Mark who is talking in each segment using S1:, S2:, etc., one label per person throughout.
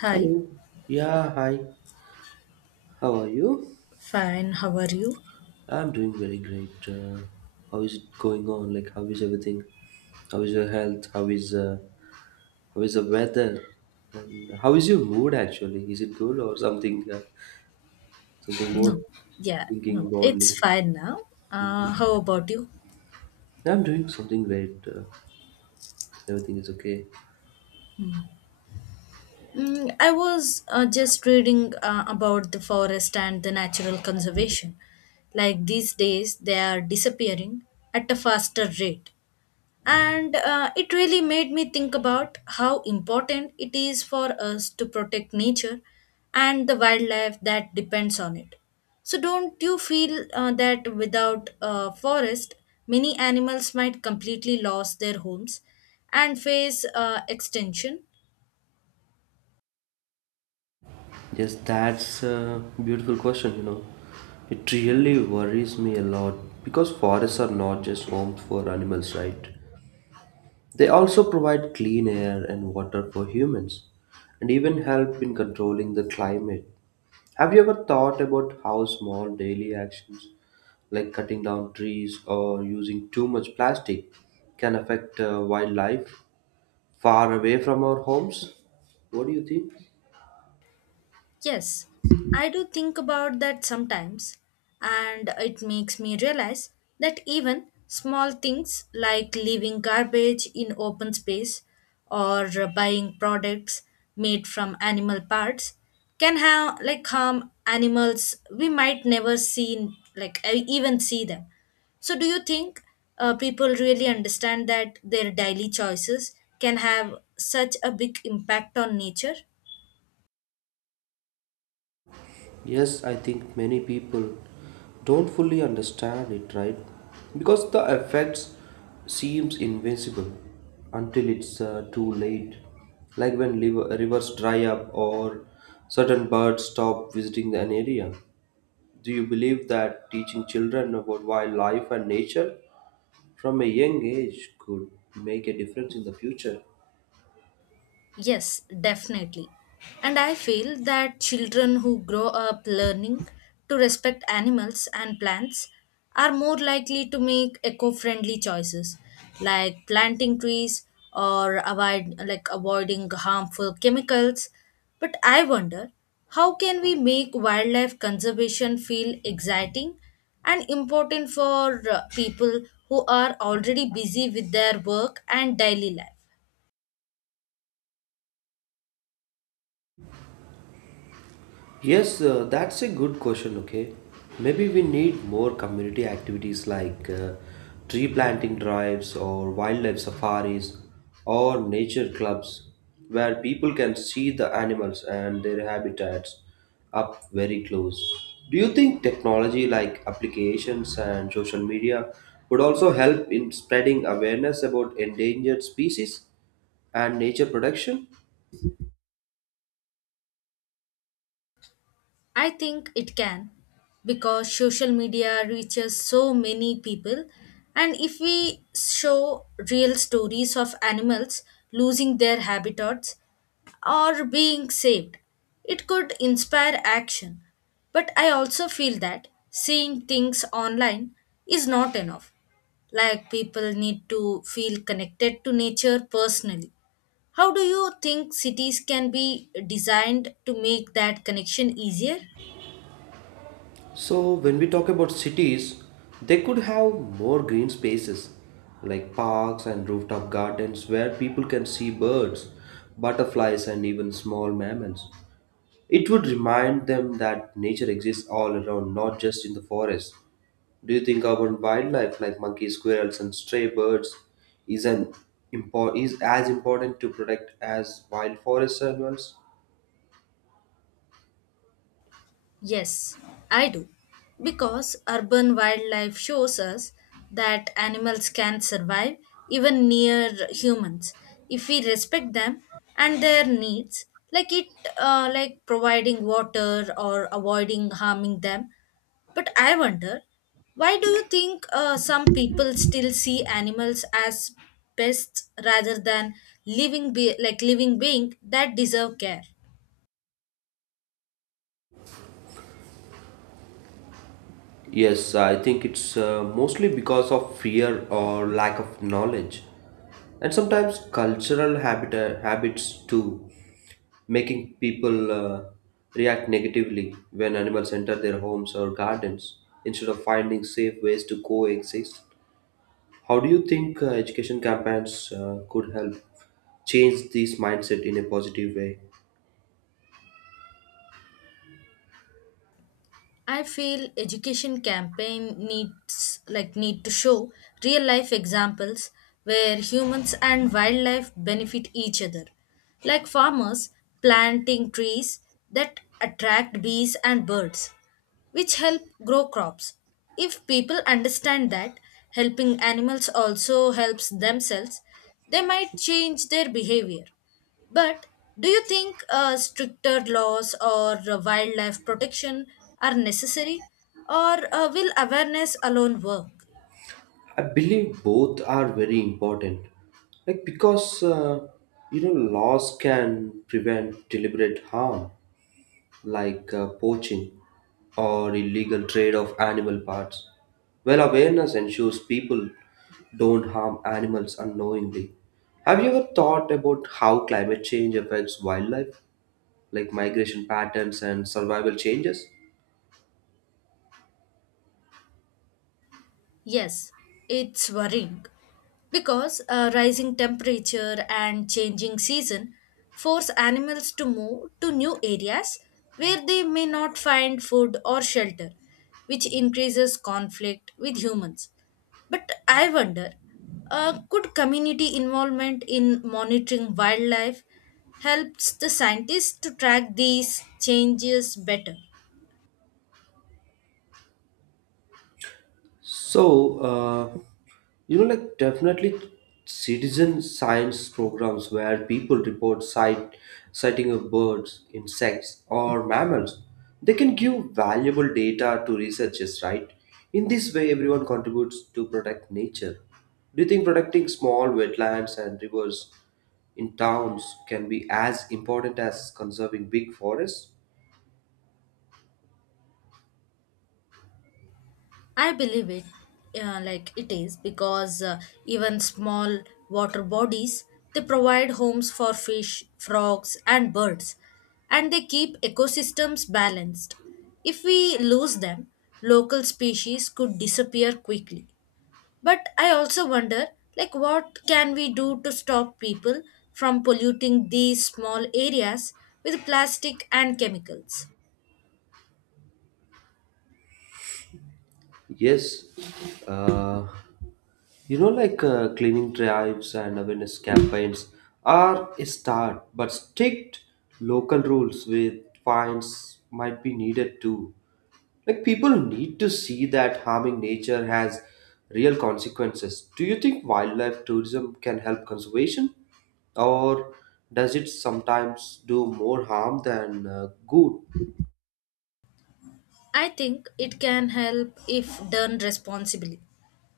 S1: Hi,
S2: Hello. Yeah, hi. How are you?
S1: fine. How are you?
S2: I'm doing very great. How is it going on? Like, how is everything? How is your health? How is the weather? And how is your mood actually? Is it good or something something more
S1: No, yeah,
S2: thinking
S1: no,
S2: broadly?
S1: it's fine now. How about you?
S2: I'm doing something great. Everything is okay.
S1: Mm, I was just reading about the forest and the natural conservation. Like these days, they are disappearing at a faster rate. And it really made me think about how important it is for us to protect nature and the wildlife that depends on it. So don't you feel that without a forest many animals might completely lose their homes and face extinction?
S2: Yes, that's a beautiful question. You know, it really worries me a lot because forests are not just homes for animals, right? They also provide clean air and water for humans and even help in controlling the climate. Have you ever thought about how small daily actions like cutting down trees or using too much plastic can affect wildlife far away from our homes? What do you think?
S1: Yes, I do think about that sometimes, and it makes me realize that even small things like leaving garbage in open space, or buying products made from animal parts, can have like harm animals we might never seen like even see them. So, do you think people really understand that their daily choices can have such a big impact on nature?
S2: Yes, I think many people don't fully understand it, right? Because the effects seems invincible until it's too late. Like when rivers dry up or certain birds stop visiting an area. Do you believe that teaching children about wildlife and nature from a young age could make a difference in the future?
S1: Yes, definitely. And I feel that children who grow up learning to respect animals and plants are more likely to make eco-friendly choices, like planting trees or avoiding harmful chemicals. But I wonder, how can we make wildlife conservation feel exciting and important for people who are already busy with their work and daily life?
S2: Yes, that's a good question. Okay, maybe we need more community activities like tree planting drives or wildlife safaris or nature clubs where people can see the animals and their habitats up very close. Do you think technology like applications and social media would also help in spreading awareness about endangered species and nature protection?
S1: I think it can, because social media reaches so many people. And if we show real stories of animals losing their habitats or being saved, it could inspire action. But I also feel that seeing things online is not enough. Like, people need to feel connected to nature personally. How do you think cities can be designed to make that connection easier?
S2: So, when we talk about cities, they could have more green spaces like parks and rooftop gardens where people can see birds, butterflies, and even small mammals. It would remind them that nature exists all around, not just in the forest. Do you think urban wildlife like monkeys, squirrels, and stray birds is, an, is as important to protect as wild forest animals?
S1: Yes, I do. Because urban wildlife shows us that animals can survive even near humans if we respect them and their needs, like it, like providing water or avoiding harming them. But I wonder, why do you think some people still see animals as pests rather than living, living being that deserve care?
S2: Yes, I think it's mostly because of fear or lack of knowledge, and sometimes cultural habits too, making people react negatively when animals enter their homes or gardens instead of finding safe ways to coexist. How do you think education campaigns could help change this mindset in a positive way?
S1: I feel education campaign need to show real life examples where humans and wildlife benefit each other. Like farmers planting trees that attract bees and birds, which help grow crops. If people understand that helping animals also helps themselves, they might change their behavior. But do you think stricter laws or wildlife protection are necessary, or will awareness alone work?
S2: I believe both are very important. Like because you know laws can prevent deliberate harm like poaching or illegal trade of animal parts. Well, awareness ensures people don't harm animals unknowingly. Have you ever thought about how climate change affects wildlife, like migration patterns and survival changes?
S1: Yes, it's worrying because rising temperature and changing season force animals to move to new areas where they may not find food or shelter, which increases conflict with humans. But I wonder, could community involvement in monitoring wildlife helps the scientists to track these changes better?
S2: So, you know, like definitely citizen science programs where people report sighting of birds, insects, or mammals, they can give valuable data to researchers, right? In this way, everyone contributes to protect nature. Do you think protecting small wetlands and rivers in towns can be as important as conserving big forests?
S1: I believe it, it is, because even small water bodies they provide homes for fish, frogs, and birds, and they keep ecosystems balanced. If we lose them, local species could disappear quickly. But I also wonder, like, what can we do to stop people from polluting these small areas with plastic and chemicals?
S2: Yes, uh, you know, like cleaning drives and awareness campaigns are a start, but strict local rules with fines might be needed too. Like, people need to see that harming nature has real consequences. Do you think wildlife tourism can help conservation, or does it sometimes do more harm than good?
S1: I think it can help if done responsibly,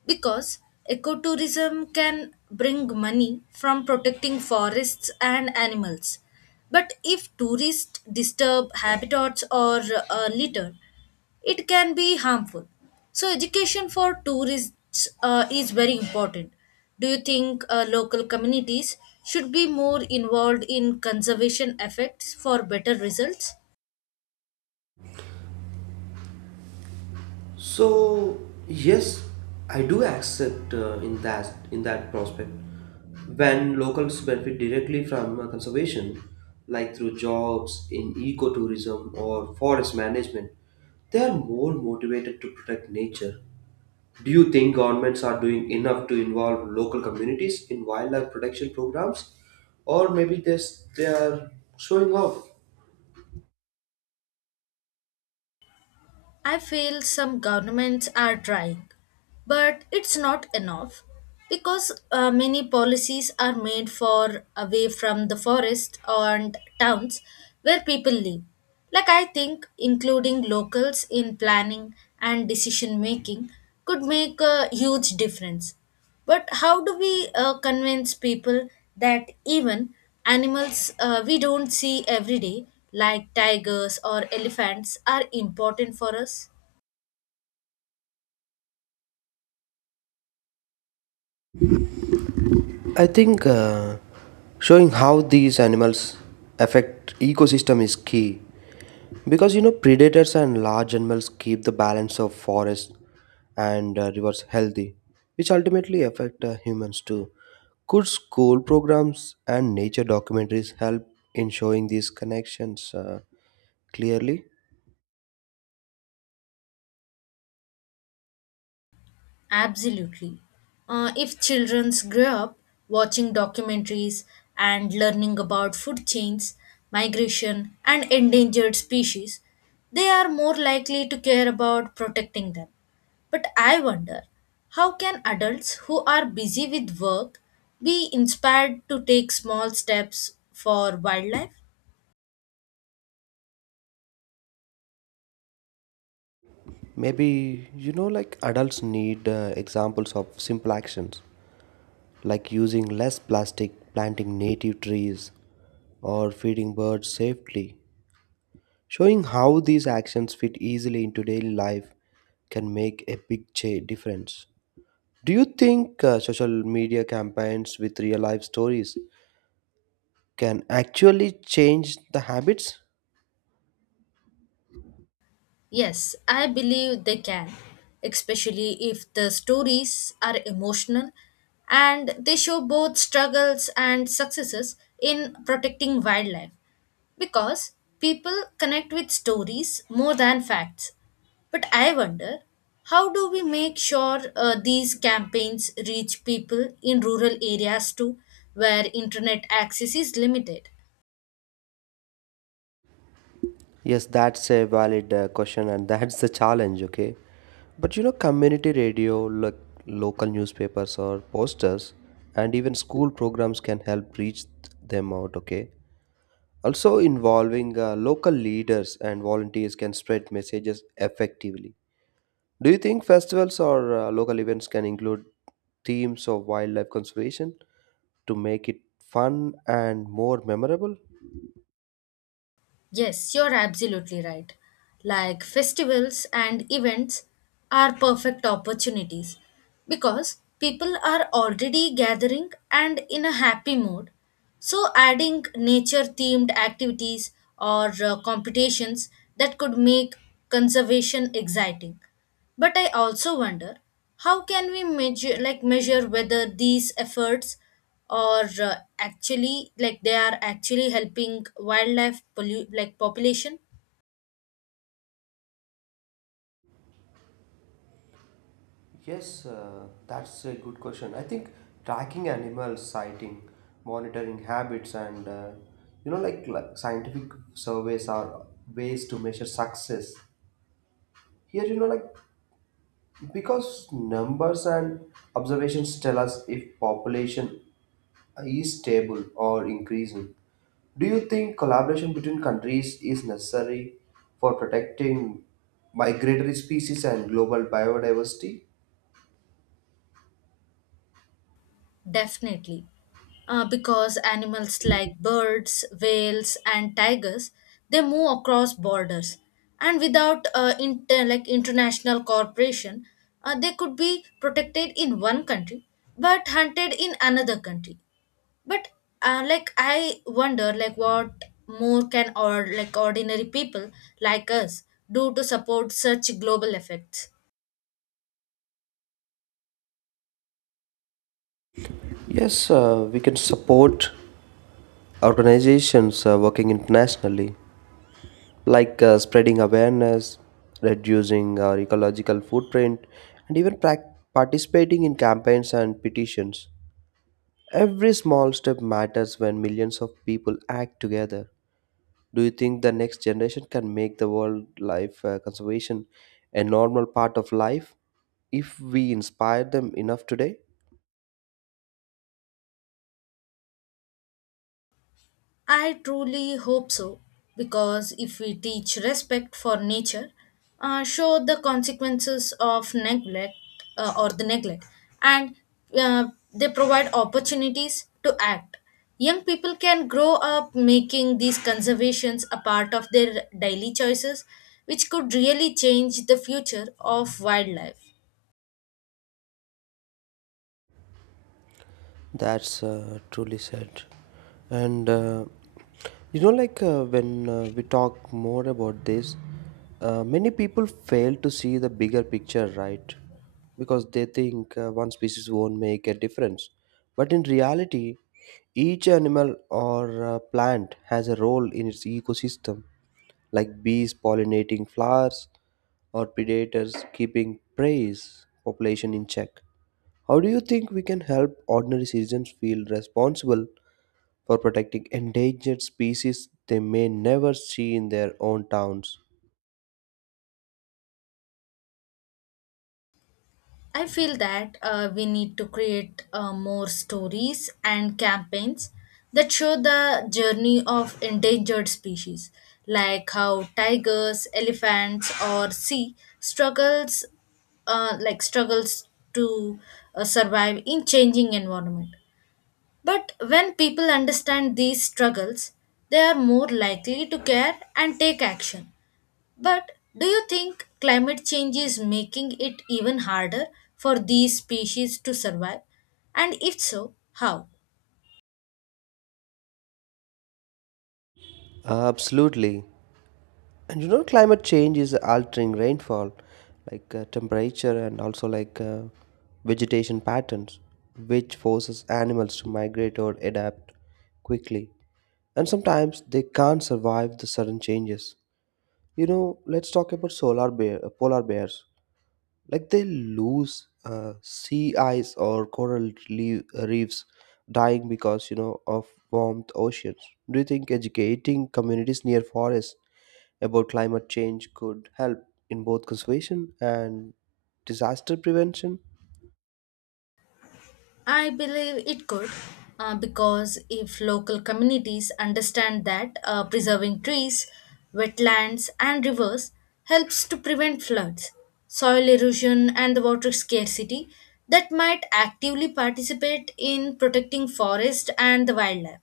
S1: because ecotourism can bring money from protecting forests and animals. But if tourists disturb habitats or litter, it can be harmful. So, education for tourists is very important. Do you think local communities should be more involved in conservation efforts for better results?
S2: So yes, I do accept in that prospect when locals benefit directly from conservation, like through jobs in ecotourism or forest management, they are more motivated to protect nature. Do you think governments are doing enough to involve local communities in wildlife protection programs, or maybe this they are showing off?
S1: I feel some governments are trying, but it's not enough because many policies are made for away from the forest and towns where people live. Like, I think including locals in planning and decision making could make a huge difference. But how do we convince people that even animals we don't see every day, like tigers or elephants, are important for us?
S2: I think showing how these animals affect ecosystem is key because you know predators and large animals keep the balance of forests and rivers healthy, which ultimately affect humans too. Could school programs and nature documentaries help in showing these connections clearly?
S1: Absolutely. If children grow up watching documentaries and learning about food chains, migration, and endangered species, they are more likely to care about protecting them. But I wonder, how can adults who are busy with work be inspired to take small steps for wildlife?
S2: Maybe you know, like adults need examples of simple actions like using less plastic, planting native trees, or feeding birds safely. Showing how these actions fit easily into daily life can make a big difference. Do you think social media campaigns with real life stories can actually change the habits?
S1: Yes, I believe they can, especially if the stories are emotional and they show both struggles and successes in protecting wildlife, because people connect with stories more than facts. But I wonder, how do we make sure these campaigns reach people in rural areas too, where internet access is limited?
S2: Yes, that's a valid question, and that's the challenge, okay? But you know, community radio, like local newspapers or posters, and even school programs can help reach them out, okay? Also, involving local leaders and volunteers can spread messages effectively. Do you think festivals or local events can include themes of wildlife conservation to make it fun and more memorable?
S1: Yes, you're absolutely right. Like festivals and events are perfect opportunities because people are already gathering and in a happy mood. So, adding nature themed activities or competitions that could make conservation exciting. But I also wonder, how can we measure whether these efforts are actually like they are actually helping wildlife population.
S2: Yes, that's a good question. I think tracking animals sighting, monitoring habits, and you know, like scientific surveys are ways to measure success. Here, you know, like because numbers and observations tell us if population is stable or increasing. Do you think collaboration between countries is necessary for protecting migratory species and global biodiversity?
S1: Definitely, because animals like birds, whales, and tigers, they move across borders, and without international cooperation, they could be protected in one country but hunted in another country. But I wonder, like, what more can or like ordinary people like us do to support such global effects?
S2: Yes, we can support organizations working internationally, like spreading awareness, reducing our ecological footprint, and even prac participating in campaigns and petitions. Every small step matters when millions of people act together. Do you think the next generation can make the world life conservation a normal part of life if we inspire them enough today?
S1: I truly hope so, because if we teach respect for nature, show the consequences of neglect or the neglect, and uh, they provide opportunities to act, young people can grow up making these conservations a part of their daily choices, which could really change the future of wildlife.
S2: That's truly said. And you know, like when we talk more about this, many people fail to see the bigger picture, right? Because they think one species won't make a difference. But in reality, each animal or plant has a role in its ecosystem, like bees pollinating flowers or predators keeping prey's population in check. How do you think we can help ordinary citizens feel responsible for protecting endangered species they may never see in their own towns?
S1: I feel that we need to create more stories and campaigns that show the journey of endangered species, like how tigers, elephants, or sea struggles, struggles to survive in changing environment. But when people understand these struggles, they are more likely to care and take action. But do you think climate change is making it even harder for these species to survive? And if so, how?
S2: Absolutely. And you know, climate change is altering rainfall, like temperature and also vegetation patterns, which forces animals to migrate or adapt quickly. And sometimes they can't survive the sudden changes. You know, let's talk about polar bears. Like they lose sea ice or coral reefs dying because you know of warmed oceans. Do you think educating communities near forests about climate change could help in both conservation and disaster prevention?
S1: I believe it could, because if local communities understand that preserving trees, wetlands, and rivers helps to prevent floods, soil erosion, and the water scarcity, that might actively participate in protecting forest and the wildlife,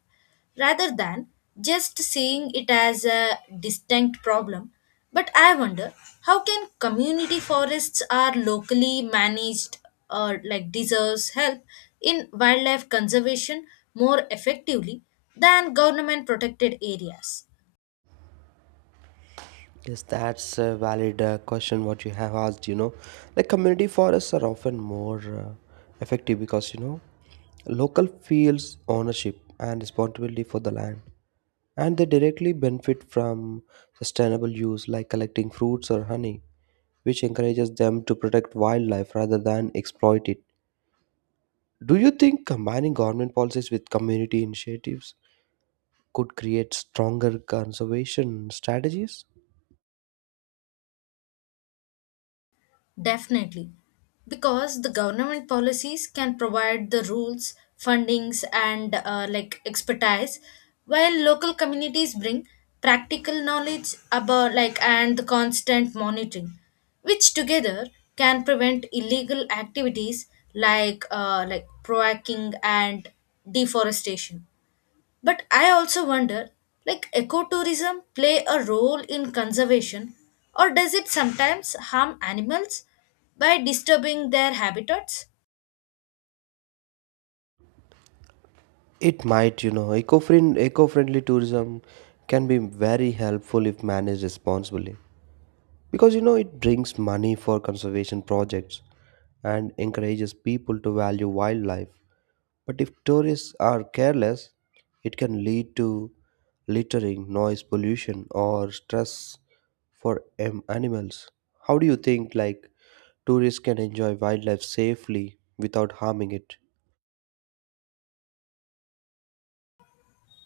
S1: rather than just seeing it as a distinct problem. But I wonder, how can community forests are locally managed or like deserves help in wildlife conservation more effectively than government protected areas.
S2: Yes, that's a valid question what you have asked, you know, like community forests are often more effective because you know local feels ownership and responsibility for the land and they directly benefit from sustainable use like collecting fruits or honey, which encourages them to protect wildlife rather than exploit it. Do you think combining government policies with community initiatives could create stronger conservation strategies?
S1: Definitely. Because the government policies can provide the rules, fundings, and expertise, while local communities bring practical knowledge about like and the constant monitoring, which together can prevent illegal activities like proacking and deforestation. But I also wonder, like ecotourism play a role in conservation, or does it sometimes harm animals by disturbing their habitats?
S2: It might, you know, eco-friendly tourism can be very helpful if managed responsibly because you know it brings money for conservation projects and encourages people to value wildlife. But if tourists are careless, it can lead to littering, noise pollution, or stress for animals. How do you think like tourists can enjoy wildlife safely without harming it?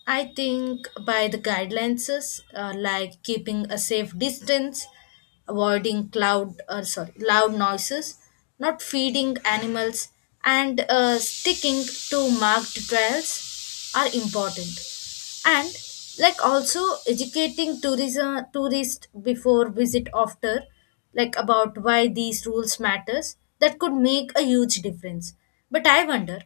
S1: I think by the guidelines, like keeping a safe distance, avoiding loud noises, not feeding animals, and sticking to marked trails are important. And like also educating tourism tourists before visit after, like, about why these rules matters, that could make a huge difference. But I wonder,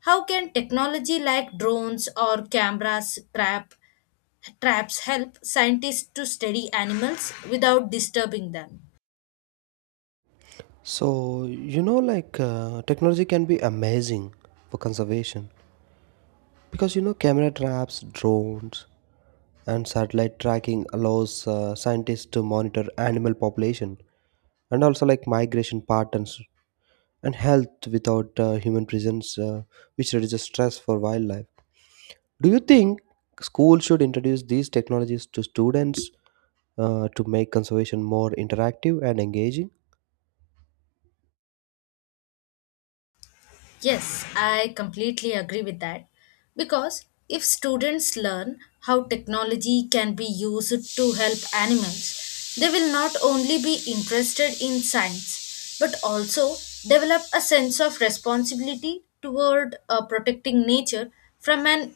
S1: how can technology like drones or cameras trap traps help scientists to study animals without disturbing them?
S2: So, you know, like technology can be amazing for conservation because you know, camera traps, drones, and satellite tracking allows scientists to monitor animal population and also like migration patterns and health without human presence, which reduces stress for wildlife. Do you think schools should introduce these technologies to students to make conservation more interactive and engaging?
S1: Yes, I completely agree with that. Because if students learn how technology can be used to help animals, they will not only be interested in science but also develop a sense of responsibility toward protecting nature from an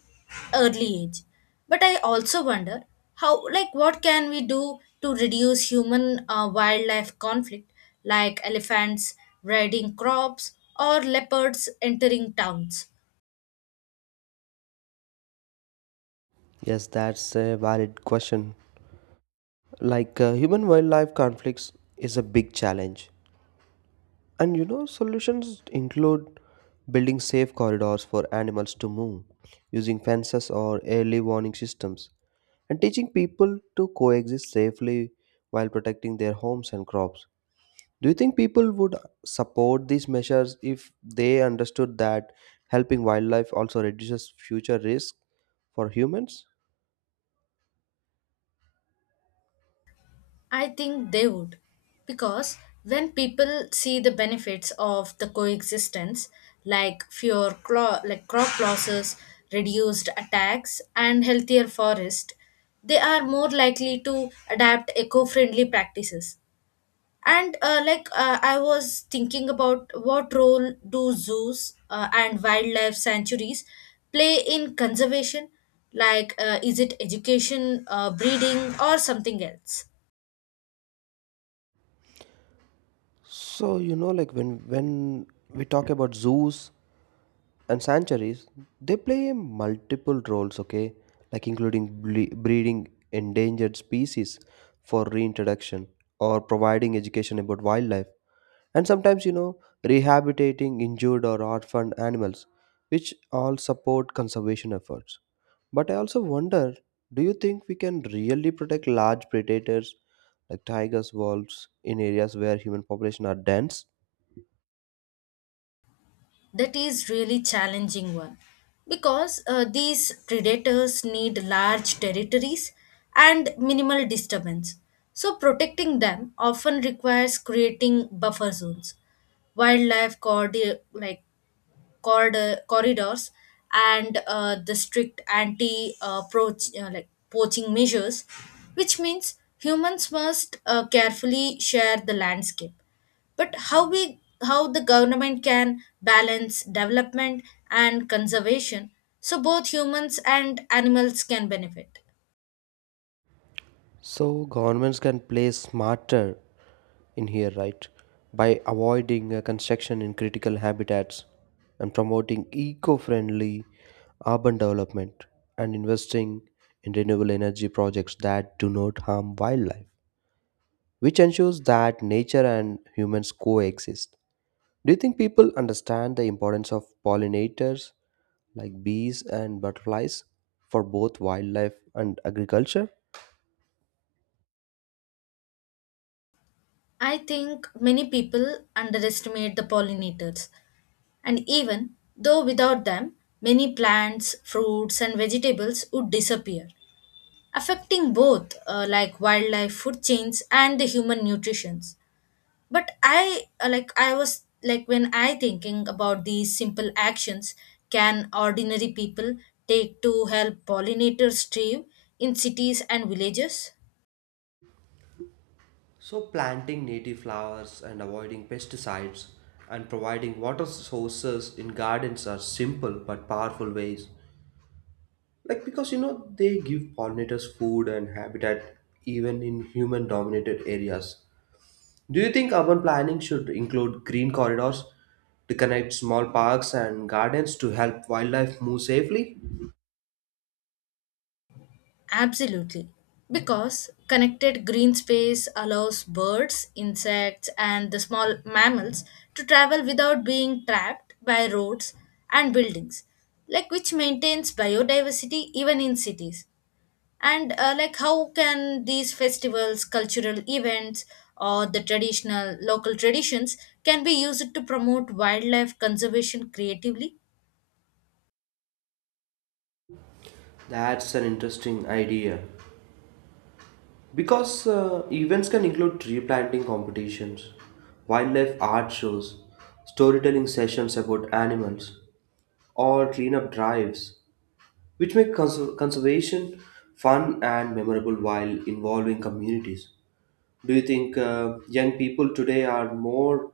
S1: early age. But I also wonder, how, like, what can we do to reduce human wildlife conflict, like elephants raiding crops or leopards entering towns?
S2: Yes, that's a valid question. Like human wildlife conflicts is a big challenge. And you know, solutions include building safe corridors for animals to move, using fences or early warning systems, and teaching people to coexist safely while protecting their homes and crops. Do you think people would support these measures if they understood that helping wildlife also reduces future risk for humans?
S1: I think they would. Because when people see the benefits of the coexistence, like crop losses, reduced attacks, and healthier forest, they are more likely to adapt eco friendly practices. And I was thinking about, what role do zoos and wildlife sanctuaries play in conservation? Like, is it education, breeding, or something else?
S2: So, you know, like when we talk about zoos and sanctuaries, they play multiple roles, okay, like including breeding endangered species for reintroduction or providing education about wildlife and sometimes you know rehabilitating injured or orphaned animals, which all support conservation efforts. But I also wonder, do you think we can really protect large predators like tigers, wolves in areas where human population are dense?
S1: That is really challenging one, because these predators need large territories and minimal disturbance. So protecting them often requires creating buffer zones, wildlife cordi- like corridor, corridors, and the strict anti poaching measures, which means humans must carefully share the landscape. But how we, how the government can balance development and conservation, so both humans and animals can benefit.
S2: So governments can play smarter in here, right? By avoiding construction in critical habitats and promoting eco friendly urban development and investing in renewable energy projects that do not harm wildlife, which ensures that nature and humans coexist. Do you think people understand the importance of pollinators like bees and butterflies for both wildlife and agriculture?
S1: I think many people underestimate the pollinators, and even though without them, many plants, fruits, and vegetables would disappear, affecting both wildlife food chains and the human nutritions. But I like I was like when I thinking about these, simple actions can ordinary people take to help pollinators thrive in cities and villages.
S2: So, planting native flowers and avoiding pesticides and providing water sources in gardens are simple but powerful ways. Like, because you know, they give pollinators food and habitat even in human dominated areas. Do you think urban planning should include green corridors to connect small parks and gardens to help wildlife move safely?
S1: Absolutely. Because connected green space allows birds, insects, and the small mammals to travel without being trapped by roads and buildings, like which maintains biodiversity even in cities. And like, how can these festivals, cultural events, or the traditional local traditions can be used to promote wildlife conservation creatively?
S2: That's an interesting idea. Because events can include tree planting competitions, wildlife art shows, storytelling sessions about animals, or cleanup drives, which make conservation fun and memorable while involving communities. Do you think young people today are more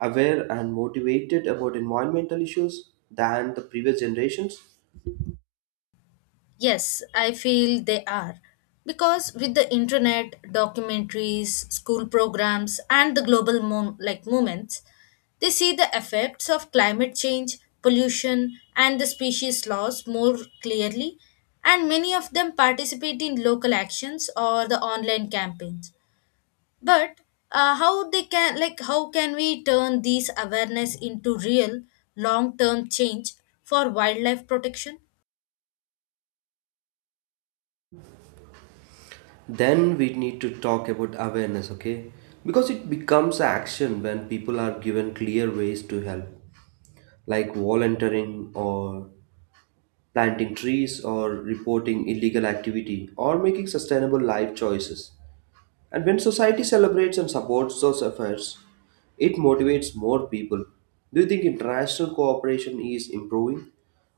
S2: aware and motivated about environmental issues than the previous generations?
S1: Yes, I feel they are. Because with the internet, documentaries, school programs, and the global mo- like movements, they see the effects of climate change, pollution, and the species loss more clearly, and many of them participate in local actions or the online campaigns. But how can we turn these awareness into real long-term change for wildlife protection?
S2: Then we need to talk about awareness, okay, because it becomes action when people are given clear ways to help like volunteering or planting trees or reporting illegal activity or making sustainable life choices. And when society celebrates and supports those efforts, it motivates more people. Do you think international cooperation is improving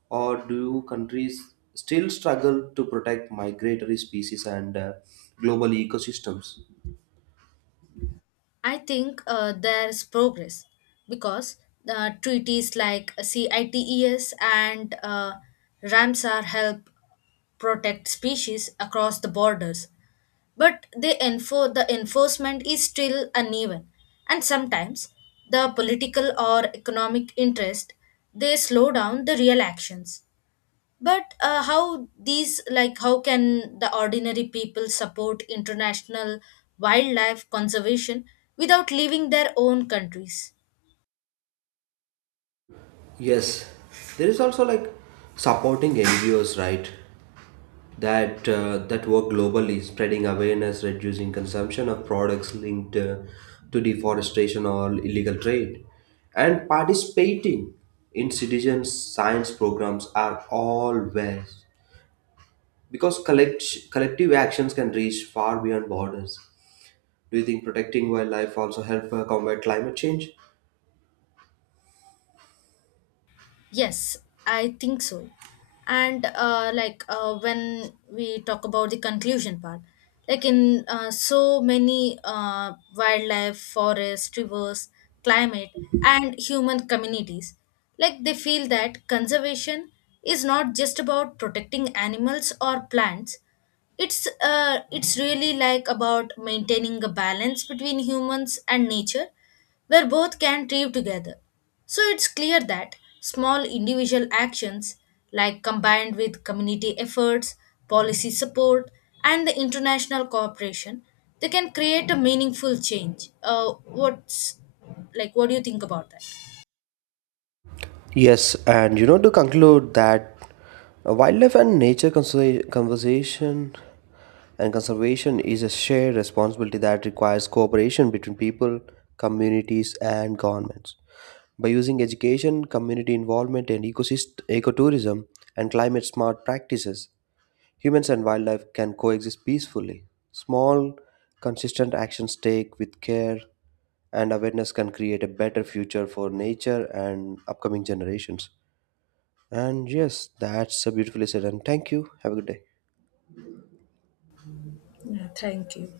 S2: or do countries still struggle to protect migratory species and global ecosystems?
S1: I think there's progress because treaties like CITES and Ramsar help protect species across the borders, but the enforcement is still uneven, and sometimes the political or economic interest they slow down the real actions. But how can the ordinary people support international wildlife conservation without leaving their own countries?
S2: Yes, there is also like supporting NGOs, right? That that work globally, spreading awareness, reducing consumption of products linked to deforestation or illegal trade, and participating in citizen science programs are all ways because collective actions can reach far beyond borders. Do you think protecting wildlife also help combat climate change?
S1: Yes, I think so. And when we talk about the conclusion part, like in so many wildlife, forests, rivers, climate, and human communities, like they feel that conservation is not just about protecting animals or plants. It's really like about maintaining a balance between humans and nature where both can thrive together. So it's clear that small individual actions, like combined with community efforts, policy support, and the international cooperation, they can create a meaningful change. What's like? What do you think about that?
S2: Yes, and you know, to conclude that wildlife and nature conserva- conversation and conservation is a shared responsibility that requires cooperation between people, communities, and governments. By using education, community involvement, and ecotourism, and climate smart practices, humans and wildlife can coexist peacefully. Small, consistent actions take with care and awareness can create a better future for nature and upcoming generations. And yes, that's a beautifully said. And thank you. Have a good day.
S1: Yeah, thank you.